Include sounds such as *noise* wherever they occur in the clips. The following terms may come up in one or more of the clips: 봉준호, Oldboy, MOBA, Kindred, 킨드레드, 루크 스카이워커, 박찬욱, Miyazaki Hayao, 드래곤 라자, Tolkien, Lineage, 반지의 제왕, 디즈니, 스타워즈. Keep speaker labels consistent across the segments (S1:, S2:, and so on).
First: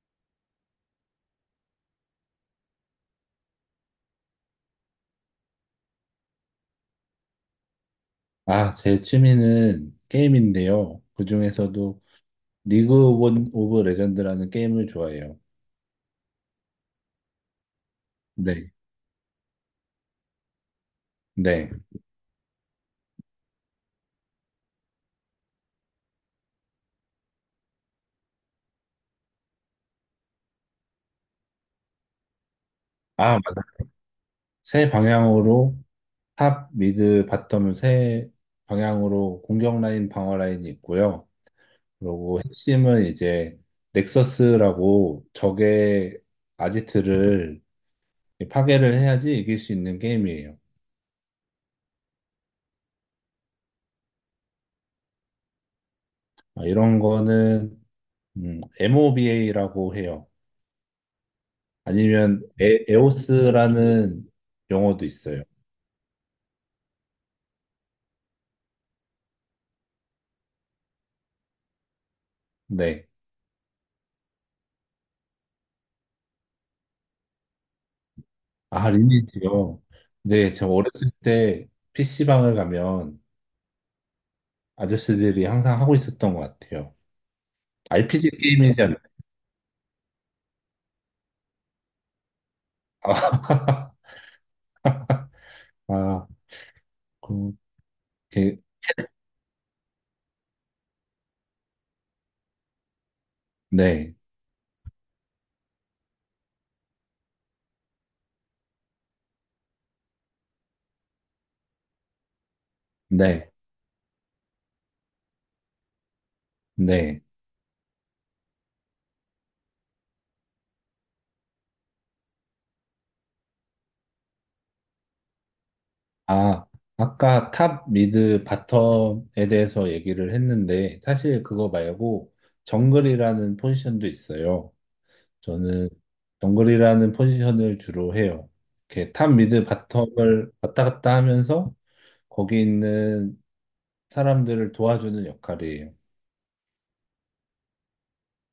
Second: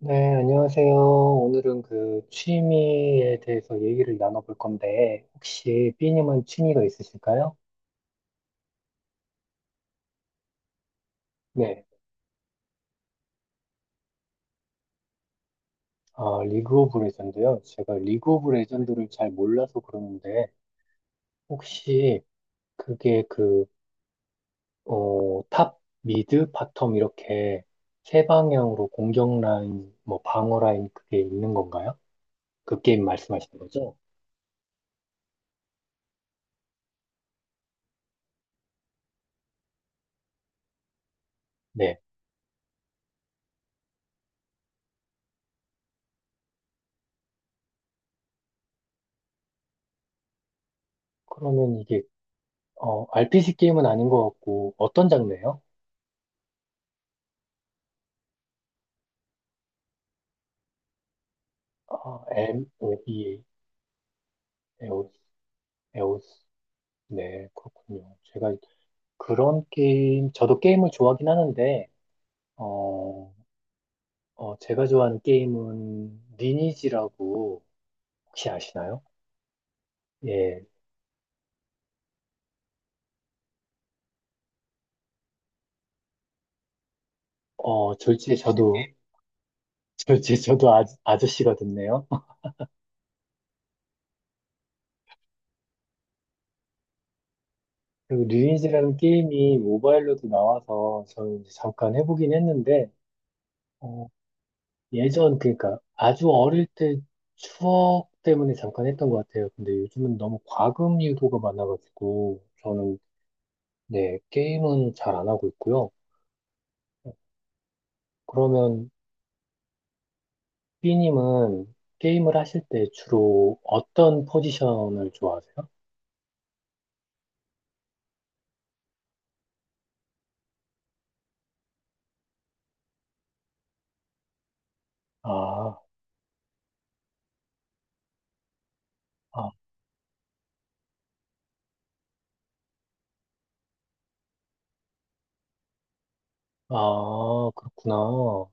S1: 네, 안녕하세요. 오늘은 그 취미에 대해서 얘기를 나눠볼 건데, 혹시 삐님은 취미가 있으실까요?
S2: 아, 제 취미는 게임인데요.
S1: 네,
S2: 그중에서도 리그 오브 레전드라는 게임을 좋아해요.
S1: 아, 리그 오브 레전드요. 제가 리그 오브
S2: 네.
S1: 레전드를 잘 몰라서 그러는데,
S2: 네.
S1: 혹시 그게 탑, 미드, 바텀 이렇게 세 방향으로 공격 라인, 뭐 방어 라인 그게 있는 건가요? 그 게임
S2: 아,
S1: 말씀하시는
S2: 맞아.
S1: 거죠?
S2: 세 방향으로 탑, 미드, 바텀 세 방향으로 공격 라인, 방어 라인이 있고요.
S1: 네,
S2: 그리고 핵심은 이제 넥서스라고 적의 아지트를 파괴를 해야지 이길 수 있는 게임이에요.
S1: 그러면 이게, RPG 게임은 아닌 것 같고, 어떤 장르예요?
S2: 아, 이런 거는 MOBA라고 해요.
S1: 아,
S2: 아니면 에,
S1: MOBA,
S2: 에오스라는 용어도
S1: 에오스,
S2: 있어요.
S1: 에오스. 네, 그렇군요. 제가 그런 게임, 저도 게임을 좋아하긴 하는데,
S2: 네.
S1: 어, 제가 좋아하는 게임은 리니지라고 혹시
S2: 아,
S1: 아시나요?
S2: 리니지요. 네,
S1: 예,
S2: 제가 어렸을 때 PC방을 가면 아저씨들이 항상 하고 있었던 것 같아요. RPG
S1: 졸지에 저도,
S2: 게임이지 않나요?
S1: 졸지에 *laughs* 저도 아, 아저씨가 됐네요. *laughs*
S2: 아, *laughs* 아, 그,
S1: 그리고
S2: 게-
S1: 리니지라는 게임이 모바일로도 나와서 저는 이제 잠깐 해보긴 했는데, 어,
S2: 네,
S1: 예전, 그러니까 아주 어릴 때 추억 때문에 잠깐 했던 것 같아요. 근데 요즘은 너무 과금 유도가 많아가지고, 저는,
S2: 네,
S1: 네, 게임은 잘 안 하고 있고요.
S2: 네.
S1: 그러면 B님은 게임을 하실 때 주로 어떤 포지션을 좋아하세요?
S2: 아, 아까 탑, 미드, 바텀에 대해서 얘기를 했는데 사실 그거 말고 정글이라는 포지션도 있어요.
S1: 아,
S2: 저는 정글이라는 포지션을 주로 해요. 이렇게 탑
S1: 아,
S2: 미드 바텀을 왔다 갔다 하면서 거기 있는 사람들을 도와주는 역할이에요.
S1: 아, 그렇구나.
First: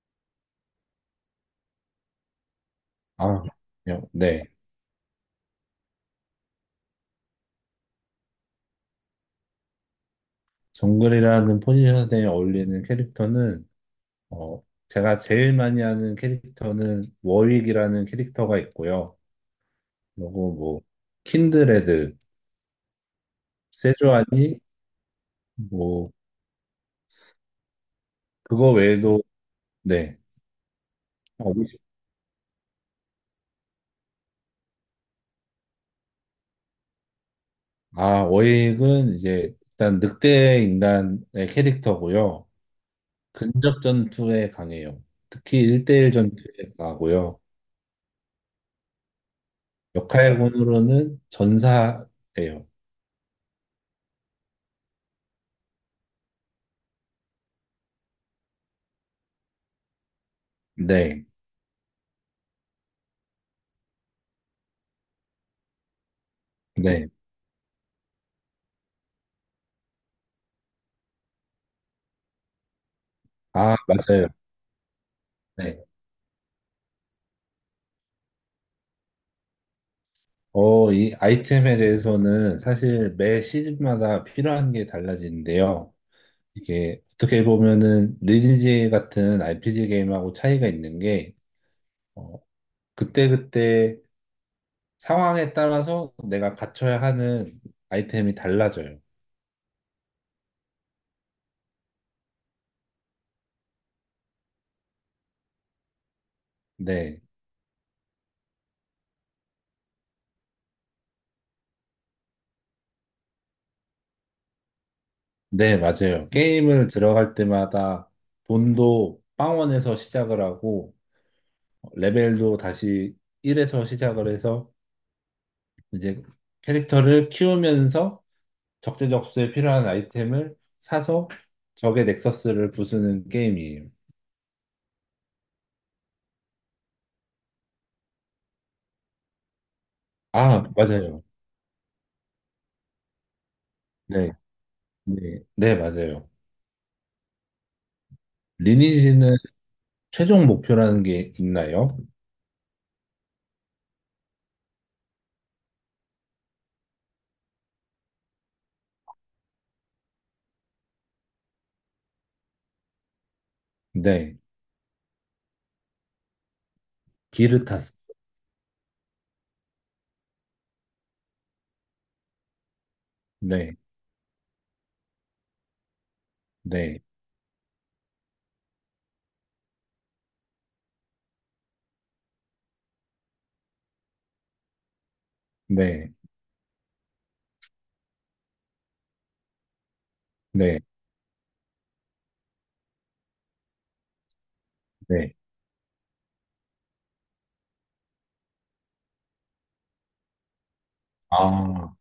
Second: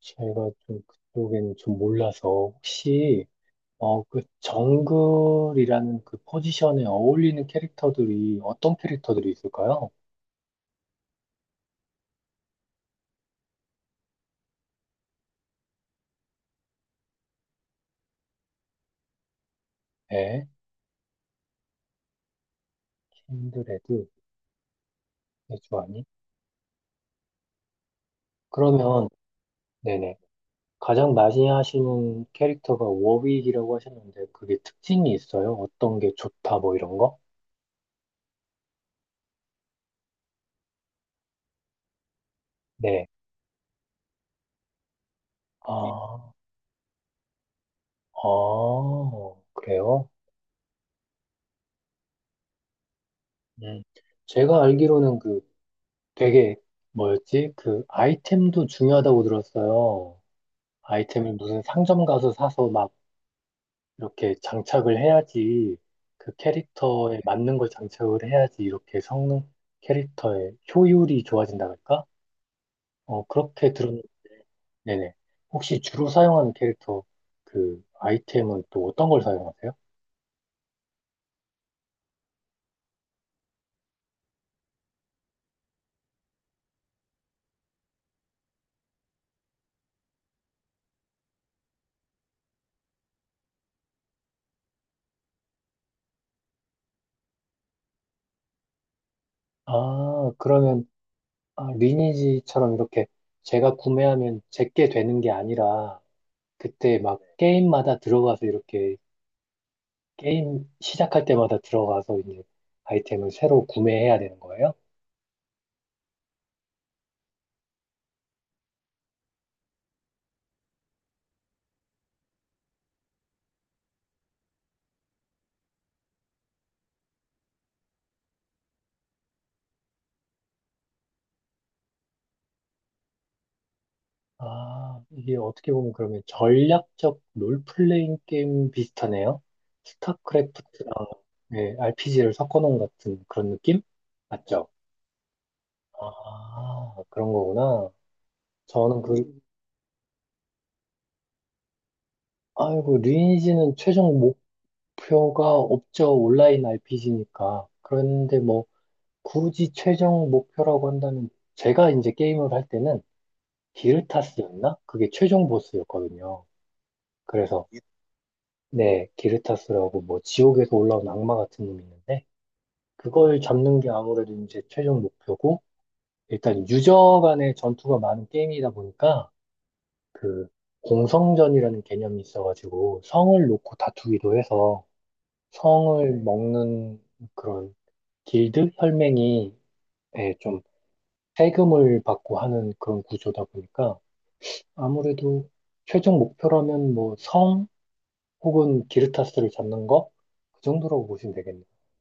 S1: 제가 좀 그쪽에는 좀 몰라서 혹시
S2: 아,
S1: 그
S2: 네.
S1: 정글이라는 그 포지션에 어울리는 캐릭터들이 어떤 캐릭터들이 있을까요?
S2: 정글이라는 포지션에 어울리는 캐릭터는 어, 제가 제일 많이 하는 캐릭터는 워윅이라는 캐릭터가 있고요.
S1: 네,
S2: 그리고 뭐 킨드레드,
S1: 킨드레드,
S2: 세조아니
S1: 해주아니.
S2: 뭐 그거
S1: 그러면,
S2: 외에도
S1: 네네.
S2: 네.
S1: 가장 많이
S2: 어,
S1: 하시는 캐릭터가 워윅이라고 하셨는데, 그게 특징이 있어요? 어떤 게 좋다, 뭐 이런 거?
S2: 워익은 이제 일단 늑대 인간의 캐릭터고요.
S1: 네.
S2: 근접 전투에 강해요. 특히 일대일
S1: 아,
S2: 전투에 강하고요.
S1: 아, 그래요?
S2: 역할군으로는 전사예요.
S1: 음. 제가 알기로는 그 되게, 뭐였지? 그 아이템도 중요하다고 들었어요.
S2: 네,
S1: 아이템을 무슨 상점 가서 사서 막 이렇게 장착을 해야지 그
S2: 네.
S1: 캐릭터에 맞는 걸 장착을 해야지 이렇게 성능 캐릭터의 효율이 좋아진다 그럴까? 그렇게
S2: 아,
S1: 들은,
S2: 맞아요.
S1: 네네. 혹시
S2: 네.
S1: 주로 사용하는 캐릭터 그 아이템은 또 어떤 걸 사용하세요?
S2: 이 아이템에 대해서는 사실 매 시즌마다 필요한 게 달라지는데요. 이게 어떻게 보면은 리니지 같은 RPG 게임하고 차이가 있는 게 어, 그때그때 상황에 따라서 내가 갖춰야 하는 아이템이 달라져요.
S1: 아, 그러면 아, 리니지처럼 이렇게 제가 구매하면 제게 되는 게 아니라 그때 막
S2: 네.
S1: 게임마다 들어가서 이렇게 게임 시작할 때마다 들어가서 이제 아이템을 새로 구매해야 되는 거예요?
S2: 네, 맞아요. 게임을 들어갈 때마다 돈도 빵원에서 시작을 하고, 레벨도 다시 1에서 시작을 해서, 이제 캐릭터를 키우면서 적재적소에 필요한 아이템을 사서 적의 넥서스를 부수는 게임이에요.
S1: 아, 이게 어떻게 보면 그러면 전략적 롤플레잉 게임 비슷하네요.
S2: 아,
S1: 스타크래프트랑
S2: 맞아요.
S1: RPG를 섞어놓은 같은 그런 느낌?
S2: 네,
S1: 맞죠?
S2: 네, 네, 맞아요.
S1: 아, 그런 거구나. 저는
S2: 리니지는 최종 목표라는 게 있나요?
S1: 아이고, 리니지는 최종 목표가 없죠. 온라인 RPG니까. 그런데 뭐, 굳이 최종 목표라고 한다면, 제가 이제 게임을 할 때는
S2: 네,
S1: 기르타스였나? 그게 최종 보스였거든요. 그래서,
S2: 기르타스.
S1: 네, 기르타스라고 뭐 지옥에서 올라온 악마 같은 놈이 있는데 그걸
S2: 네.
S1: 잡는 게 아무래도 이제 최종 목표고 일단
S2: 네,
S1: 유저 간의 전투가 많은 게임이다 보니까 그 공성전이라는 개념이 있어가지고 성을 놓고 다투기도 해서 성을
S2: 네,
S1: 먹는 그런 길드 혈맹이 예, 좀
S2: 네,
S1: 세금을 받고 하는 그런 구조다 보니까
S2: 네.
S1: 아무래도 최종 목표라면 뭐 성 혹은 기르타스를 잡는 거 그 정도라고 보시면 되겠네요.
S2: 아,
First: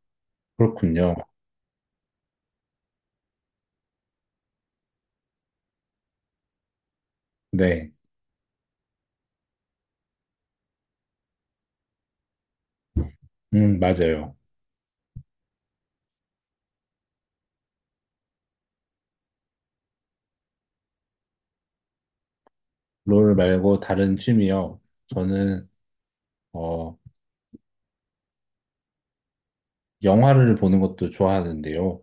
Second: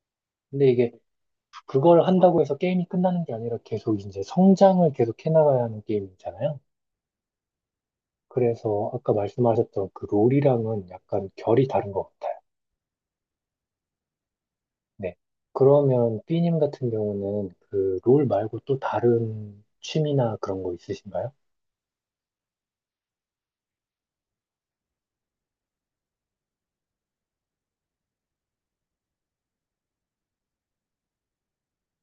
S1: 근데 이게
S2: 그렇군요.
S1: 그걸 한다고 해서 게임이 끝나는 게 아니라 계속 이제 성장을 계속 해나가야 하는 게임이잖아요.
S2: 네,
S1: 그래서 아까 말씀하셨던 그 롤이랑은 약간 결이 다른 것 같아요.
S2: 맞아요.
S1: 네. 그러면 삐님 같은 경우는 그 롤 말고 또 다른 취미나 그런 거 있으신가요?
S2: 롤 말고 다른 취미요. 저는, 어, 영화를 보는 것도 좋아하는데요.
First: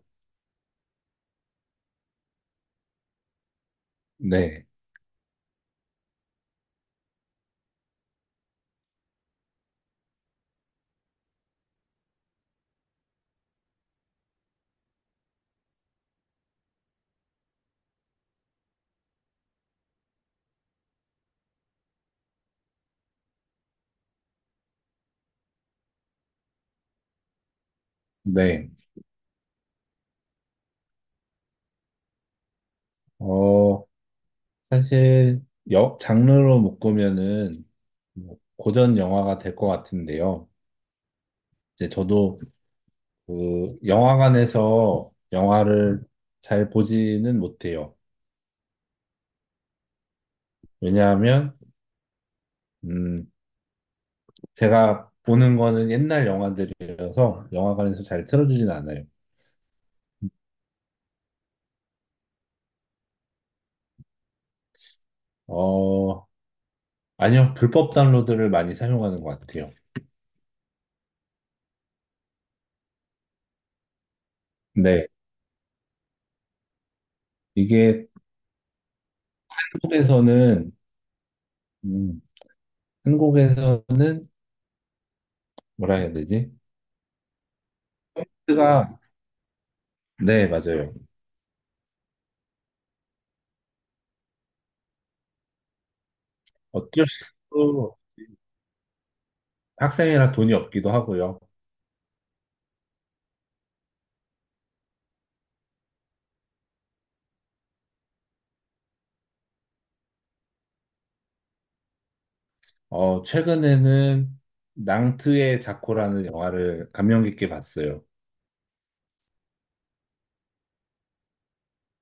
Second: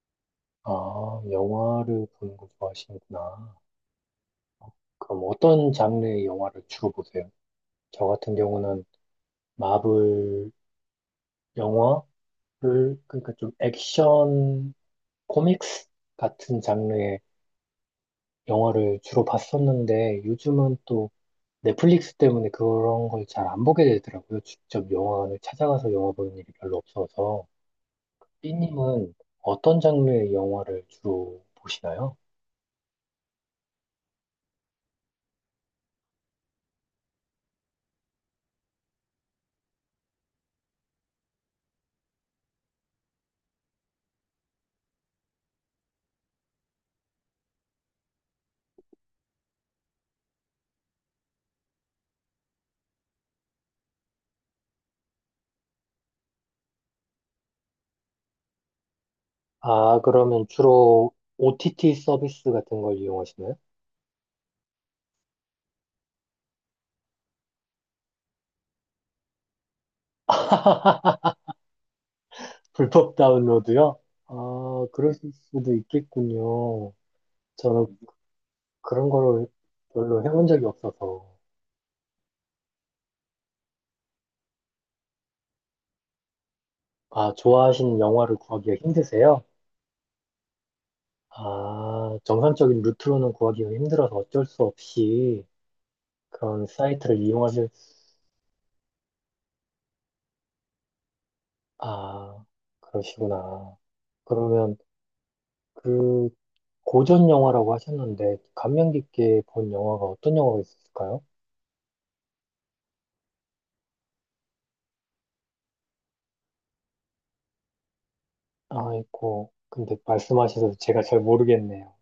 S1: 아, 영화를 보는 거 좋아하시는구나.
S2: 네,
S1: 그럼 어떤 장르의 영화를 주로 보세요? 저 같은 경우는 마블 영화를, 그러니까 좀 액션, 코믹스 같은 장르의 영화를 주로 봤었는데 요즘은 또 넷플릭스 때문에 그런 걸 잘 안 보게 되더라고요. 직접 영화관을 찾아가서 영화 보는 일이 별로 없어서.
S2: 네.
S1: B님은 어떤 장르의 영화를 주로 보시나요?
S2: 어, 사실, 장르로 묶으면은, 뭐 고전 영화가 될 것 같은데요. 이제 저도 그 영화관에서 영화를 잘 보지는 못해요. 왜냐하면, 음, 제가 보는 거는 옛날 영화들이어서 영화관에서 잘 틀어주진 않아요.
S1: 아, 그러면 주로 OTT 서비스 같은 걸 이용하시나요?
S2: 어, 아니요. 불법 다운로드를 많이 사용하는 것 같아요.
S1: 불법 다운로드요? 아,
S2: 네.
S1: 그럴 수도 있겠군요. 저는
S2: 이게
S1: 그런 거를 별로 해본 적이
S2: 한국에서는,
S1: 없어서.
S2: 음, 한국에서는 뭐라 해야 되지?
S1: 아, 좋아하시는 영화를 구하기가
S2: 가
S1: 힘드세요?
S2: 네, 맞아요.
S1: 아, 정상적인 루트로는 구하기가 힘들어서 어쩔 수 없이 그런
S2: 어쩔
S1: 사이트를
S2: 수
S1: 이용하실,
S2: 없고
S1: 수-
S2: 학생이라 돈이 없기도 하고요.
S1: 아, 그러시구나. 그러면 그 고전 영화라고 하셨는데, 감명 깊게 본 영화가 어떤 영화가 있을까요?
S2: 최근에는 낭트의 자코라는 영화를 감명 깊게 봤어요.
S1: 아이고, 근데 말씀하셔서 제가 잘 모르겠네요.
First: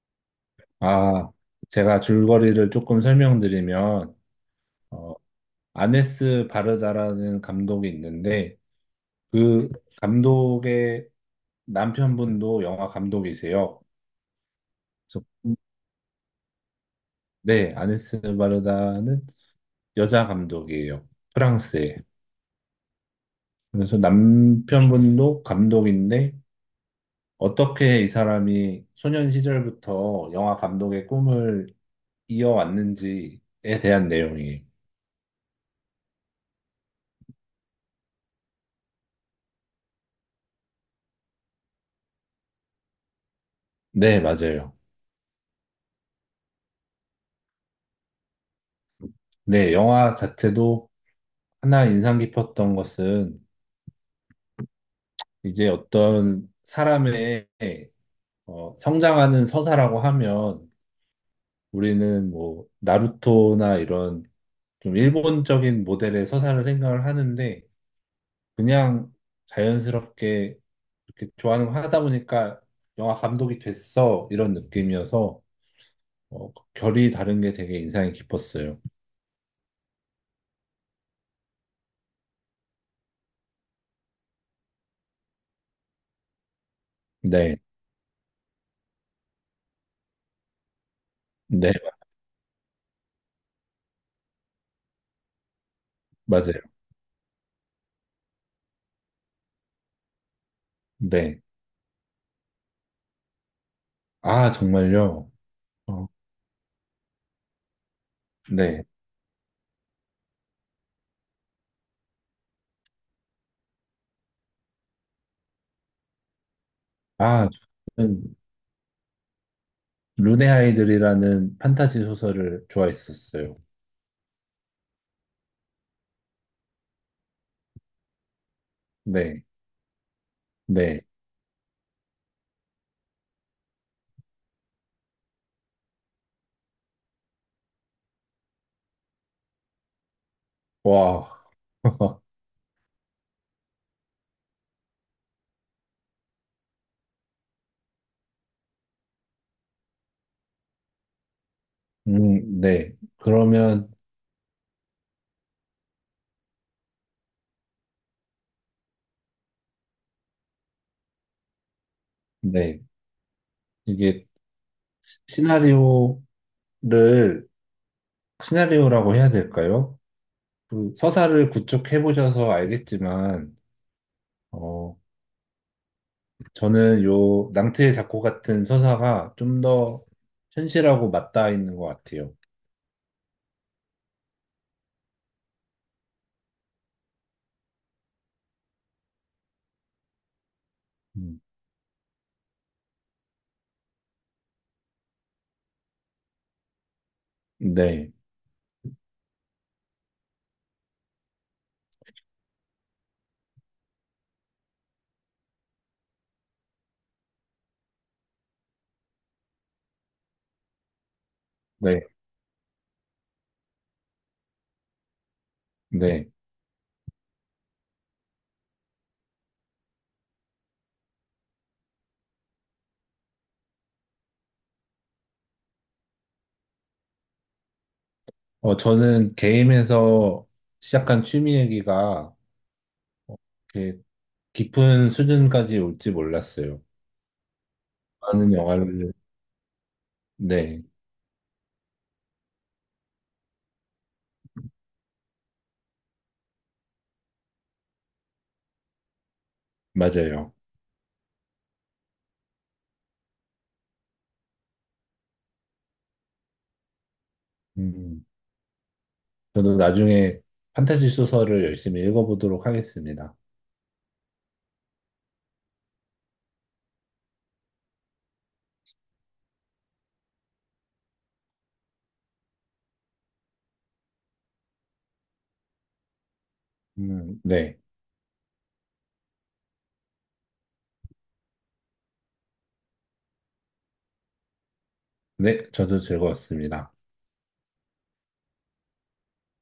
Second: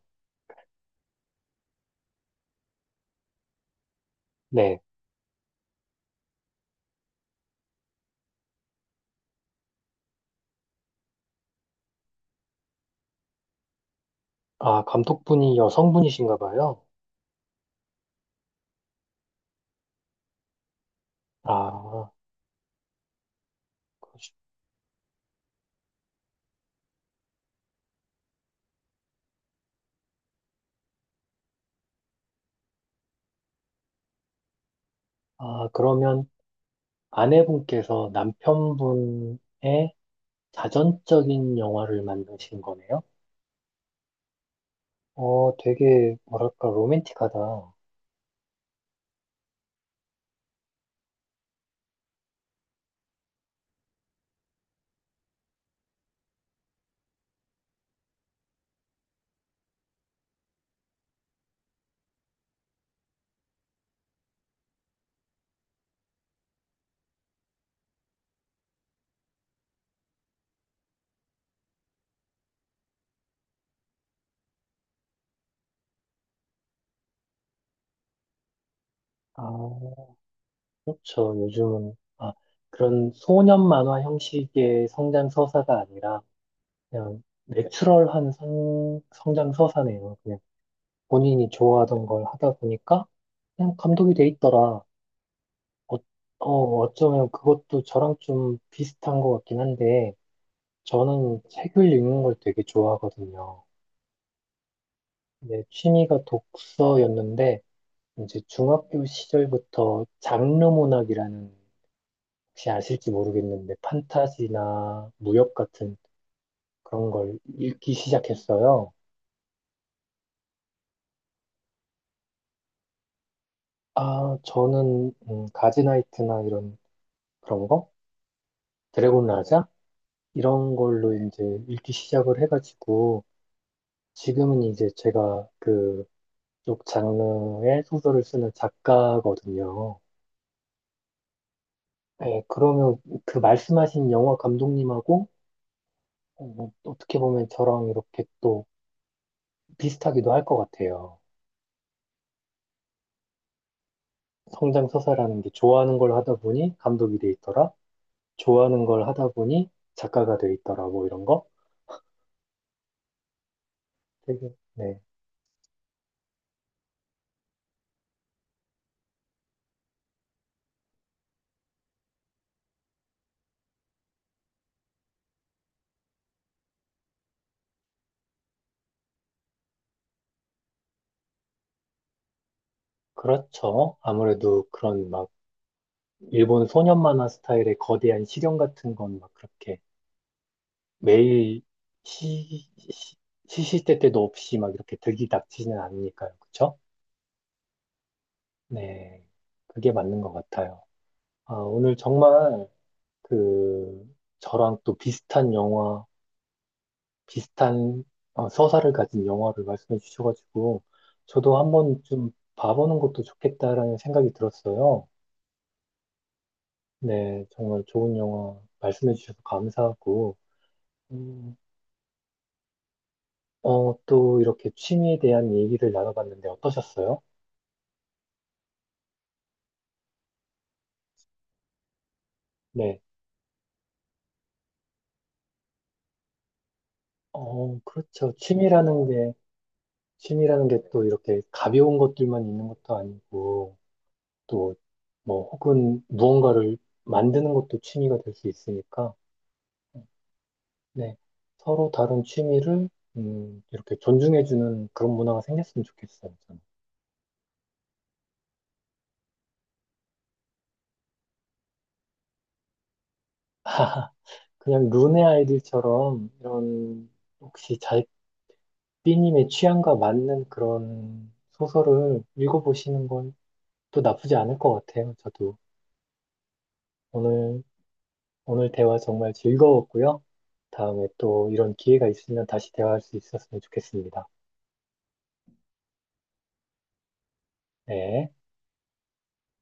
S2: 아, 제가 줄거리를 조금 설명드리면,
S1: 네.
S2: 어, 아네스 바르다라는 감독이 있는데 그 감독의 남편분도 영화 감독이세요.
S1: 아,
S2: 그래서
S1: 감독분이 여성분이신가 봐요.
S2: 네, 아네스 바르다는 여자 감독이에요. 프랑스에.
S1: 아,
S2: 그래서
S1: 그러시-
S2: 남편분도 감독인데 어떻게 이 사람이 소년 시절부터 영화 감독의 꿈을 이어왔는지에 대한 내용이에요.
S1: 아, 그러면 아내분께서 남편분의 자전적인 영화를 만드신 거네요?
S2: 네, 맞아요.
S1: 되게, 뭐랄까, 로맨틱하다.
S2: 네, 영화 자체도 하나 인상 깊었던 것은 이제 어떤 사람의 성장하는 서사라고 하면 우리는 뭐 나루토나 이런 좀 일본적인 모델의 서사를 생각을 하는데 그냥 자연스럽게 이렇게 좋아하는 거 하다 보니까 영화 감독이 됐어 이런 느낌이어서 결이 다른 게 되게 인상이 깊었어요.
S1: 아, 그렇죠. 요즘은, 아, 그런 소년 만화 형식의 성장 서사가 아니라, 그냥,
S2: 네,
S1: 내추럴한 성장 서사네요. 그냥, 본인이
S2: 네,
S1: 좋아하던 걸 하다 보니까, 그냥 감독이 돼 있더라. 어, 어,
S2: 맞아요.
S1: 어쩌면 그것도 저랑 좀 비슷한 것 같긴 한데, 저는
S2: 네.
S1: 책을 읽는 걸 되게 좋아하거든요.
S2: 아, 정말요?
S1: 내
S2: 어,
S1: 취미가 독서였는데, 이제
S2: 네.
S1: 중학교 시절부터 장르문학이라는 혹시 아실지 모르겠는데 판타지나 무협 같은 그런 걸
S2: 아,
S1: 읽기
S2: 저는
S1: 시작했어요.
S2: 룬의 아이들이라는 판타지 소설을 좋아했었어요.
S1: 아, 저는 가즈나이트나 이런 그런 거? 드래곤
S2: 네,
S1: 라자? 이런
S2: 네,
S1: 걸로 이제 읽기 시작을 해가지고 지금은 이제 제가 그쪽 장르의 소설을 쓰는 작가거든요.
S2: 와, *laughs*
S1: 네, 그러면 그 말씀하신 영화 감독님하고 어떻게 보면 저랑 이렇게 또 비슷하기도 할 것 같아요.
S2: 네. 그러면
S1: 성장서사라는 게 좋아하는 걸 하다 보니 감독이 돼 있더라. 좋아하는 걸 하다 보니 작가가 돼 있더라. 뭐 이런 거.
S2: 네, 이게
S1: 되게, 네.
S2: 시나리오를 시나리오라고 해야 될까요? 그 서사를 구축해 보셔서 알겠지만, 어, 저는 요 낭트의 작고 같은 서사가 좀 더 현실하고 맞닿아 있는 것 같아요.
S1: 그렇죠. 아무래도 그런 막 일본 소년 만화 스타일의 거대한 실현 같은 건 막 그렇게
S2: 음,
S1: 매일 시, 시, 시시때때도 없이 막 이렇게 들이닥치지는 않으니까요. 그쵸?
S2: 네,
S1: 네. 그게 맞는 것 같아요. 아, 오늘 정말 그 저랑 또 비슷한 서사를 가진 영화를 말씀해 주셔가지고 저도
S2: 네,
S1: 한번 좀 봐보는 것도 좋겠다라는 생각이 들었어요.
S2: 네.
S1: 네, 정말 좋은 영화 말씀해 주셔서 감사하고 음, 또 이렇게 취미에 대한 얘기를 나눠봤는데 어떠셨어요?
S2: 저는 게임에서 시작한 취미 얘기가
S1: 네,
S2: 어, 이렇게 깊은 수준까지 올지 몰랐어요.
S1: 그렇죠.
S2: 많은
S1: 취미라는
S2: 영화를,
S1: 게 취미라는 게
S2: 네,
S1: 또 이렇게 가벼운 것들만 있는 것도 아니고 또 뭐 혹은 무언가를 만드는 것도 취미가 될 수 있으니까.
S2: 맞아요.
S1: 네. 서로 다른 취미를 이렇게 존중해주는 그런 문화가 생겼으면 좋겠어요. 저는.
S2: 음, 저도 나중에 판타지 소설을 열심히 읽어보도록 하겠습니다.
S1: 그냥 룬의 아이들처럼 이런 혹시 잘삐님의 취향과 맞는 그런 소설을 읽어보시는 건 또 나쁘지 않을 것 같아요. 저도 오늘
S2: 네.
S1: 오늘 대화 정말 즐거웠고요. 다음에 또 이런 기회가 있으면 다시 대화할 수 있었으면 좋겠습니다.
S2: 네, 저도 즐거웠습니다.
S1: 네.